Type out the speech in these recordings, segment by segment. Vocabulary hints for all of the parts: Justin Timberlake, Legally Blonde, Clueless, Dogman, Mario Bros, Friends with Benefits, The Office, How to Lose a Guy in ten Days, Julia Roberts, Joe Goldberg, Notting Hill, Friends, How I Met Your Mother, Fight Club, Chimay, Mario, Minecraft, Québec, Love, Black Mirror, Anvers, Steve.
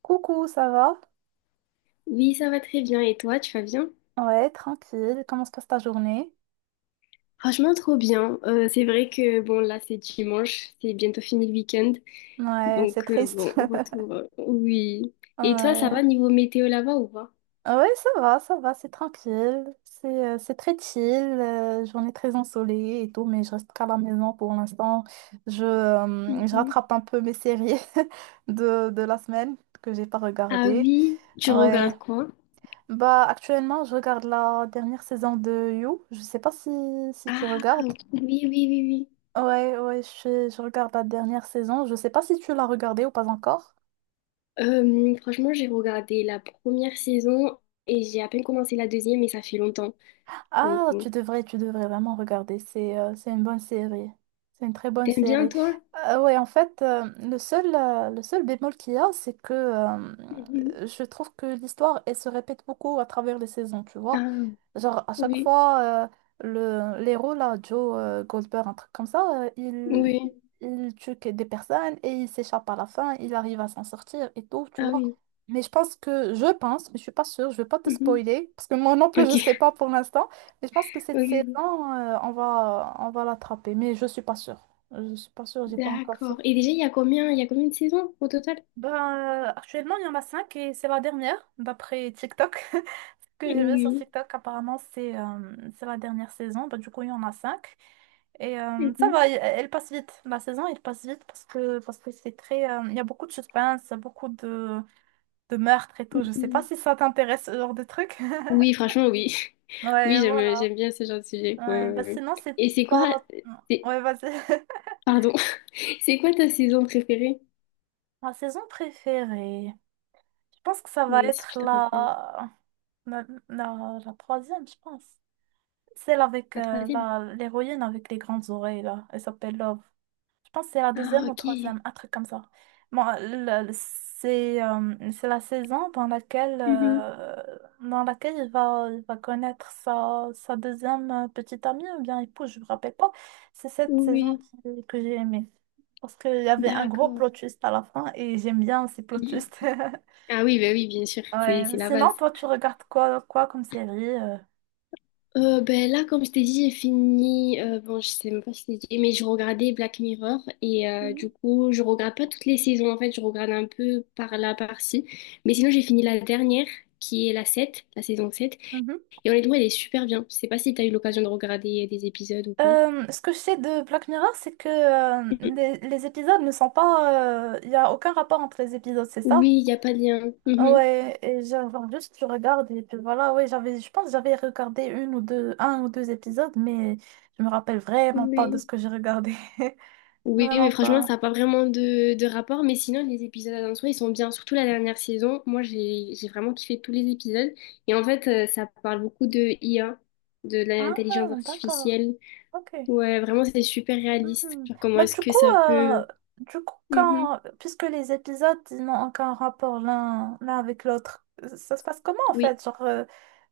Coucou, ça va? Oui, ça va très bien. Et toi, tu vas bien? Ouais, tranquille. Comment se passe ta journée? Franchement, trop bien. C'est vrai que bon, là, c'est dimanche, c'est bientôt fini le week-end. Ouais, c'est Donc, triste. bon, retour. Oui. Et toi, ça Ouais. va niveau météo là-bas ou pas? Ouais, ça va, c'est tranquille. C'est très chill, journée très ensoleillée et tout, mais je reste qu'à la maison pour l'instant. Je Mhm. rattrape un peu mes séries de la semaine que j'ai pas Ah regardées. oui, tu Ouais. regardes quoi? Bah, actuellement, je regarde la dernière saison de You. Je sais pas si Ah tu regardes. oui, oui, oui, oui. Ouais, ouais, je regarde la dernière saison. Je sais pas si tu l'as regardée ou pas encore. Franchement, j'ai regardé la première saison et j'ai à peine commencé la deuxième et ça fait longtemps. Donc, Ah, bon. tu devrais vraiment regarder. C'est une bonne série. C'est une très bonne T'aimes bien série. toi? Ouais, en fait, le seul bémol qu'il y a, c'est que Mhm. Je trouve que l'histoire, elle se répète beaucoup à travers les saisons, tu vois. Ah Genre, à chaque oui, fois, l'héros, là, Joe Goldberg, un truc comme ça, il, oui, il tue que des personnes et il s'échappe à la fin, il arrive à s'en sortir et tout, tu ah vois. oui. Mais je pense que, je pense, mais je suis pas sûre, je vais pas te Mhm. spoiler, parce que moi non plus, Ok, je sais pas pour l'instant. Et je pense que ok, cette saison, ok. On va l'attraper, mais je suis pas sûre. Je suis pas sûre, j'ai pas encore fait. D'accord. Et déjà, il y a combien de saisons au total? Ben, actuellement, il y en a cinq et c'est la dernière, d'après TikTok. Ce que j'ai vu sur Oui. TikTok. Apparemment, c'est la dernière saison. Ben, du coup, il y en a cinq. Et ça Mhm. va, elle passe vite. La saison, elle passe vite parce que c'est très. Il y a beaucoup de suspense, beaucoup de meurtres et tout. Je sais pas Mhm. si ça t'intéresse, ce genre de truc. Oui, franchement, oui. Oui, Ouais, j'aime, voilà. j'aime bien ce genre de sujet. Ouais, Ouais, ouais, bah ouais. sinon, c'est Et c'est quoi, pas. c'est- Ouais, vas-y. pardon, c'est quoi ta saison préférée? Ma saison préférée, je pense que ça va Oui, si tu être te rappelles. la troisième, je pense. Celle avec La troisième. l'héroïne avec les grandes oreilles, là. Elle s'appelle Love. Je pense que c'est la Ah, deuxième ou ok. troisième, un truc comme ça. Bon, c'est la saison dans laquelle, Mhm. euh, dans laquelle il va connaître sa deuxième petite amie ou bien épouse, je me rappelle pas. C'est cette saison Oui, que j'ai aimée. Parce qu'il y avait un gros d'accord. plot twist à la fin et j'aime bien ces plot Mhm. twists. Ah oui, bah oui, bien sûr, c'est Ouais. c'est la Sinon, base. toi, tu regardes quoi, quoi comme série? Ben là, comme je t'ai dit, j'ai fini. Bon, je sais même pas si je t'ai dit, mais je regardais Black Mirror et du coup, je regarde pas toutes les saisons en fait, je regarde un peu par là, par-ci. Mais sinon, j'ai fini la dernière qui est la saison sept. Mhm. Et honnêtement, elle est super bien. Je sais pas si t'as eu l'occasion de regarder des épisodes ou pas. Ce que je sais de Black Mirror, c'est que Mhm. les épisodes ne sont pas. Il n'y a aucun rapport entre les épisodes, c'est ça? Oui, il n'y a pas de lien. Mhm. Ouais, et genre juste tu regardes et puis voilà, ouais, j'avais, je pense que j'avais regardé une ou deux, un ou deux épisodes, mais je me rappelle vraiment pas de Oui. ce que j'ai regardé. Oui, mais Vraiment franchement, pas. ça n'a pas vraiment de rapport. Mais sinon, les épisodes en soi, ils sont bien. Surtout la dernière saison. Moi, j'ai vraiment kiffé tous les épisodes. Et en fait, ça parle beaucoup de IA, de Ah, l'intelligence d'accord. artificielle. Ok. Ouais, vraiment, c'est super réaliste. Mhm. Genre, comment Bah est-ce du que coup, ça peut... euh, du coup, Mhm. quand, puisque les épisodes, ils n'ont aucun rapport l'un avec l'autre, ça se passe comment en Oui, fait? Genre,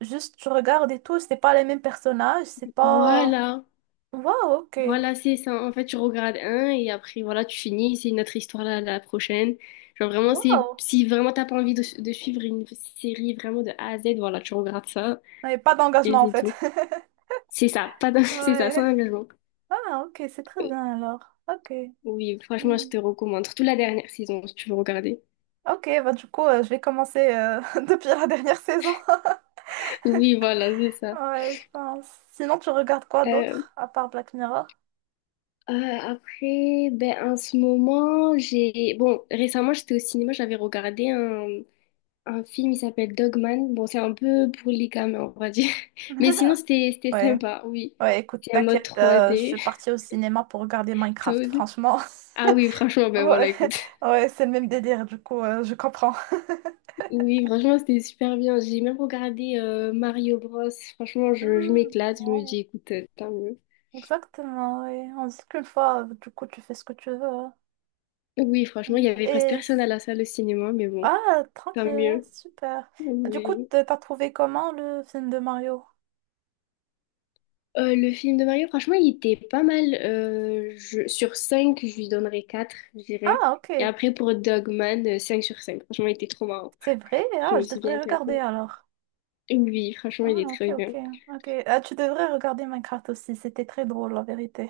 juste, je regarde et tout, c'est pas les mêmes personnages, c'est pas. voilà. Waouh, ok. Voilà, c'est ça. En fait, tu regardes un et après, voilà, tu finis. C'est une autre histoire la prochaine. Genre, vraiment, c'est... Waouh. Si vraiment t'as pas envie de suivre une série vraiment de A à Z, voilà, tu regardes ça Il n'y a pas et d'engagement en c'est fait. tout. C'est ça, pas d'en- c'est ça, sans Ouais. engagement. Ah, ok, c'est très bien alors. Ok. Oui, franchement, je Hmm. te recommande. Surtout la dernière saison, si tu veux regarder. Ok, bah du coup, je vais commencer depuis la dernière saison. Oui, voilà, c'est ça. Ouais, je pense. Sinon, tu regardes quoi Euh, d'autre, à part Black Mirror? euh, Après, ben, en ce moment, j'ai... Bon, récemment, j'étais au cinéma, j'avais regardé un film, il s'appelle Dogman. Bon, c'est un peu pour les gamins, on va dire. Mais sinon, c'était Ouais. sympa, oui. Ouais, écoute, C'est un mode t'inquiète, je 3D, suis partie au cinéma pour regarder Minecraft, tout. franchement. Ah oui, franchement, ben voilà, Ouais, écoute. ouais, c'est le même délire, du coup, je comprends. Oui, franchement, c'était super bien. J'ai même regardé Mario Bros. Franchement, je m'éclate. Je me dis, Hmm. écoute, tant mieux. Exactement, oui. On dit qu'une fois, du coup, tu fais ce que tu veux, hein. Oui, franchement, il y Mm. avait presque Et. personne à la salle de cinéma, mais bon, Ah, tant tranquille, hein, mieux. super. Du coup, Oui. T'as trouvé comment le film de Mario? Le film de Mario, franchement, il était pas mal. Sur cinq, je lui donnerais quatre, je dirais. Ah, Et ok. après, pour Dogman, 5 sur cinq. Franchement, il était trop marrant. C'est vrai, Je ah, me je suis bien devrais regarder éclatée. alors. Oui, franchement, Ah, il est ok, très ok, bien. ok. Ah, tu devrais regarder Minecraft aussi, c'était très drôle, la vérité.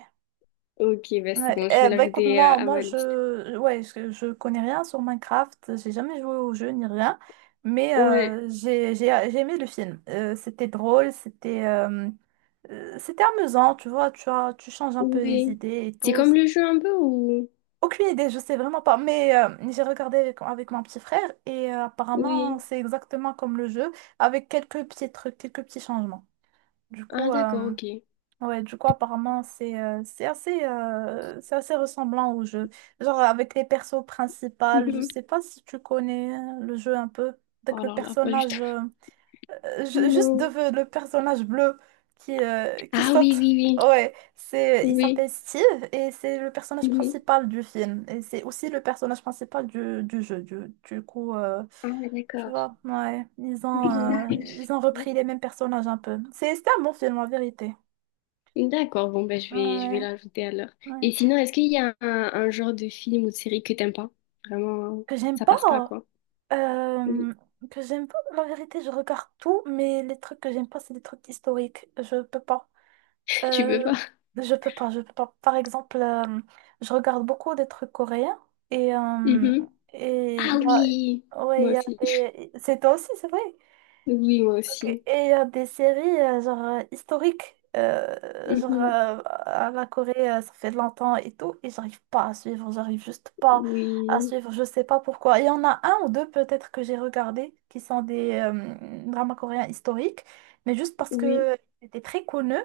Ok, bah c'est Ouais, bon, je vais eh, bah écoute, l'ajouter moi, à moi ma liste. je, ouais, je connais rien sur Minecraft, j'ai jamais joué au jeu ni rien, mais Ouais, j'ai aimé le film. C'était drôle, c'était amusant, tu vois, tu as, tu changes un peu les oui. idées et C'est tout. comme le jeu un peu ou... Aucune idée, je sais vraiment pas, mais j'ai regardé avec mon petit frère et apparemment Oui. c'est exactement comme le jeu, avec quelques petits trucs, quelques petits changements. Du Ah, coup, euh, d'accord, ok. Ouais, du coup, apparemment, c'est assez ressemblant au jeu. Genre, avec les persos principaux, je Mhm. sais pas si tu connais le jeu un peu. Avec Oh le là là, pas du tout. personnage, ju- juste Non. de, le personnage bleu qui Ah oui, saute. oui, Ouais, oui. il Oui. s'appelle Steve et c'est le personnage Mhm. principal du film. Et c'est aussi le personnage principal du jeu. Du coup, Ah, tu d'accord. vois, ouais, ils ont, euh, ils ont Mhm. repris les mêmes personnages un peu. C'est, c'était un bon film, en vérité. D'accord, bon, ben, je vais Ouais. l'ajouter alors. Ouais. Et sinon, est-ce qu'il y a un genre de film ou de série que t'aimes pas? Vraiment, Que j'aime ça passe pas, pas. quoi. Oui. euh, La vérité, je regarde tout, mais les trucs que j'aime pas, c'est des trucs historiques. Je peux pas. Tu peux Euh, pas? je peux pas, je peux pas. Par exemple, je regarde beaucoup des trucs coréens et euh, Mhm. et Ah il y a, oui! ouais, Moi il y a aussi. des. C'est toi aussi, c'est vrai. Oui, moi Ok. aussi. Et il des séries genre historiques, genre Mhm. À la Corée, ça fait longtemps et tout, et j'arrive pas à suivre, j'arrive juste pas à Oui. suivre, je sais pas pourquoi. Il y en a un ou deux peut-être que j'ai regardé qui sont des dramas coréens historiques, mais juste parce Oui. que c'était très connu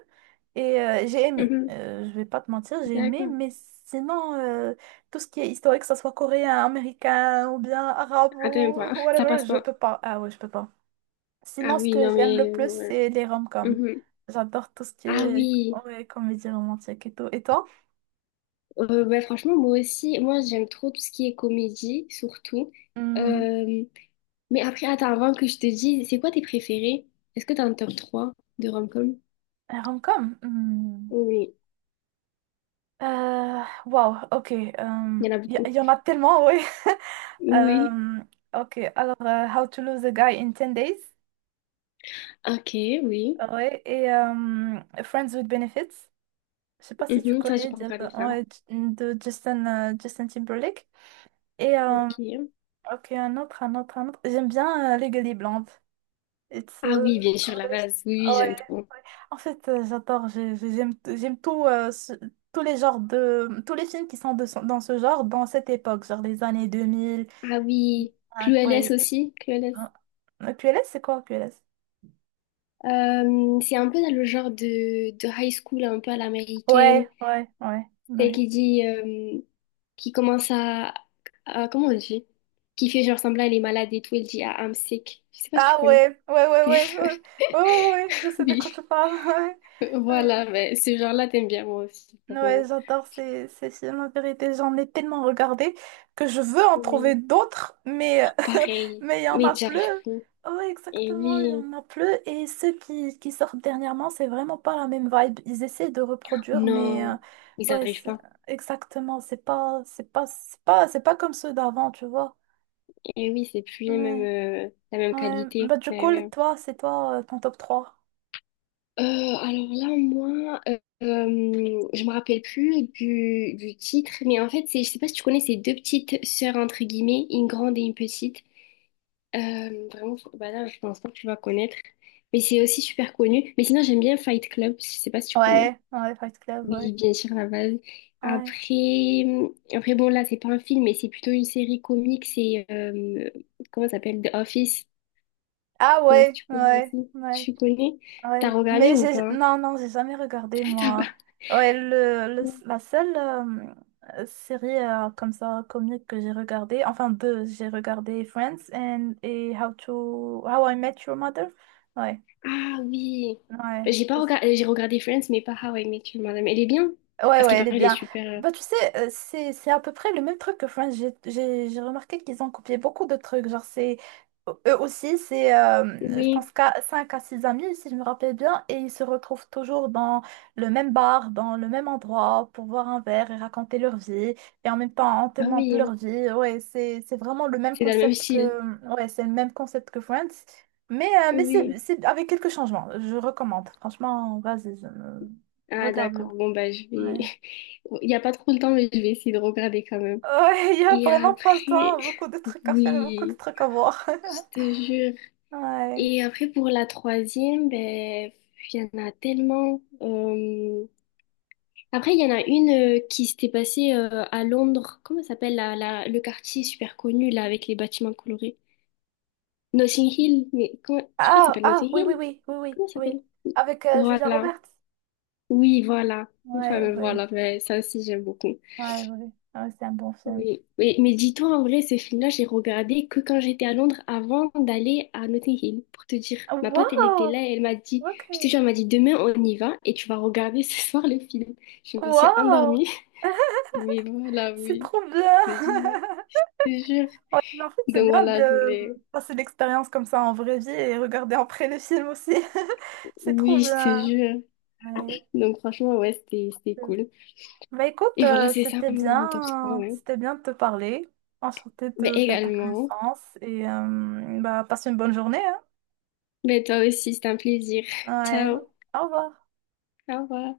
et j'ai aimé. Mhm. Je vais pas te mentir, j'ai aimé, D'accord. mais sinon, tout ce qui est historique, que ça soit coréen, américain ou bien arabe Attends ou pas. Ça whatever, passe je pas. peux pas. Ah ouais, je peux pas. Ah Sinon, ce oui, que non, j'aime mais... le plus, c'est les rom ouais. j'adore tout ce qui Ah est, oui, ouais, comédie romantique et tout. Et toi? Bah, franchement, moi aussi, moi j'aime trop tout ce qui est comédie, surtout. Hmm, Euh, mais après, attends, avant que je te dise, c'est quoi tes préférés? Est-ce que t'as un top 3 de rom-com? un rom-com? Hmm. Oui, Wow, ok. Il il y en a y, beaucoup. y en a tellement, oui. Oui, Euh, ok, alors How to Lose a Guy in 10 Days. ok, oui. Ouais, et Friends with Benefits. Je sais pas si tu Mhm, ça, j'ai connais pas de, regardé ça. ouais, de Justin Timberlake. Et Ok. ok, un autre, un autre, un autre. J'aime bien Legally Blonde. It's, Ah euh, oui, bien sûr, la base. Oui, oui, ouais, j'aime trop. ouais. En fait, j'adore, j'aime tout, tous les genres de, tous les films qui sont de, dans ce genre, dans cette époque, genre les années 2000. Ah oui, Hein, Clueless ouais, aussi, Clueless. hein. QLS, c'est quoi QLS? C'est un peu dans le genre de high school, un peu à l'américaine. Ouais, ouais, ouais, Celle ouais. qui dit, qui commence comment on dit? Qui fait genre semblant elle est malade et tout, elle dit ah, I'm sick. Je sais pas si tu Ah connais. ouais, ouais, ouais, ouais, ouais, ouais, ouais, ouais, je sais de quoi Oui. tu parles. Ouais, Voilà, ouais. mais ce genre-là, t'aimes bien moi aussi, Ouais, vraiment. j'adore ces films, en vérité. J'en ai tellement regardé que je veux en trouver Oui. d'autres, mais Pareil. mais il y en Mais a plus. j'arrive plus. Ouais, Et exactement, il y oui. en a plus. Et ceux qui sortent dernièrement, c'est vraiment pas la même vibe. Ils essaient de reproduire, mais Non. Ils ouais, arrivent pas. exactement. C'est pas, c'est pas, c'est pas, c'est pas comme ceux d'avant, tu vois. Et oui, c'est plus les Ouais, mêmes, la même ouais. qualité. Bah, du Eh coup, oui, toi, c'est toi, ton top trois. Alors là, moi, je me rappelle plus du titre, mais en fait, c'est, je sais pas si tu connais ces deux petites sœurs, entre guillemets, une grande et une petite. Vraiment, bah là, je pense pas que tu vas connaître, mais c'est aussi super connu. Mais sinon, j'aime bien Fight Club, je sais pas si tu connais. Ouais, ouais, Fight Club, Oui, ouais. bien sûr, la base. Ouais. Après, après, bon, là, c'est pas un film, mais c'est plutôt une série comique, c'est, comment ça s'appelle? The Office. Ah Je sais pas si ouais, tu connais ouais, aussi. ouais. Tu connais? T'as Ouais, regardé mais ou j'ai pas? non, non, j'ai jamais regardé T'as pas. moi. Ouais, la seule série comme ça comique que j'ai regardée, enfin deux, j'ai regardé Friends and et How I Met Your Mother. Ouais, Ah oui. ouais, Bah, j'ai pas c'est. regardé, j'ai regardé Friends, mais pas How I Met Your Mother. Mais elle est bien. Ouais, Parce qu'il ouais, elle est paraît, elle est bien. super. Bah, tu sais, c'est à peu près le même truc que Friends. J'ai remarqué qu'ils ont copié beaucoup de trucs. Genre, c'est, eux aussi, c'est, je Oui. pense, qu'à 5 à 6 amis, si je me rappelle bien, et ils se retrouvent toujours dans le même bar, dans le même endroit, pour boire un verre et raconter leur vie. Et en même temps, on te Ah montre oui. leur vie. Ouais, c'est vraiment le même C'est dans le même concept style. que, ouais, c'est le même concept que Friends. Mais c'est, Oui. c'est avec quelques changements. Je recommande. Franchement, vas-y, Ah regarde-le. d'accord. Bon bah je vais. Ouais. Il y a pas trop le temps, mais je vais essayer de regarder quand même. Ouais, il y a Et vraiment pas le après, temps, beaucoup de trucs à faire et beaucoup de oui, trucs à voir. je te jure. Ouais. Et après pour la troisième, ben il y en a tellement. Après, il y en a une qui s'était passée à Londres. Comment ça s'appelle le quartier super connu là avec les bâtiments colorés? Notting Hill, mais comment... Je crois que ça Ah, s'appelle ah, Notting oui, oui, Hill. oui, oui, oui, Comment ça oui. s'appelle? Avec Julia Voilà. Roberts. Oui, voilà. Enfin, Ouais, mais ouais, voilà, mais ça aussi, j'aime beaucoup. ouais, ouais. Ouais, c'est un bon film. Oui. Mais, dis-toi, en vrai, ce film-là, j'ai regardé que quand j'étais à Londres avant d'aller à Notting Hill, pour te dire. Ma pote, elle était Wow, là et elle m'a dit, ok. je te jure, elle m'a dit, demain, on y va et tu vas regarder ce soir le film. Je me suis Wow, endormie, mais voilà, c'est oui. trop bien. Je te jure. Je te jure. Ouais, mais en fait, c'est Donc bien voilà, je de voulais. passer l'expérience comme ça en vraie vie et regarder après les films aussi. C'est trop Oui, je te bien. jure. Ouais. Donc franchement, ouais, c'était cool. Bah écoute, Et voilà, c'est ça mon top 3. Ouais. c'était bien de te parler. Enchantée Ben de faire ta également. connaissance et bah passe une bonne journée, hein. Ben toi aussi, c'est un plaisir. Ouais, Ciao. au revoir. Au revoir.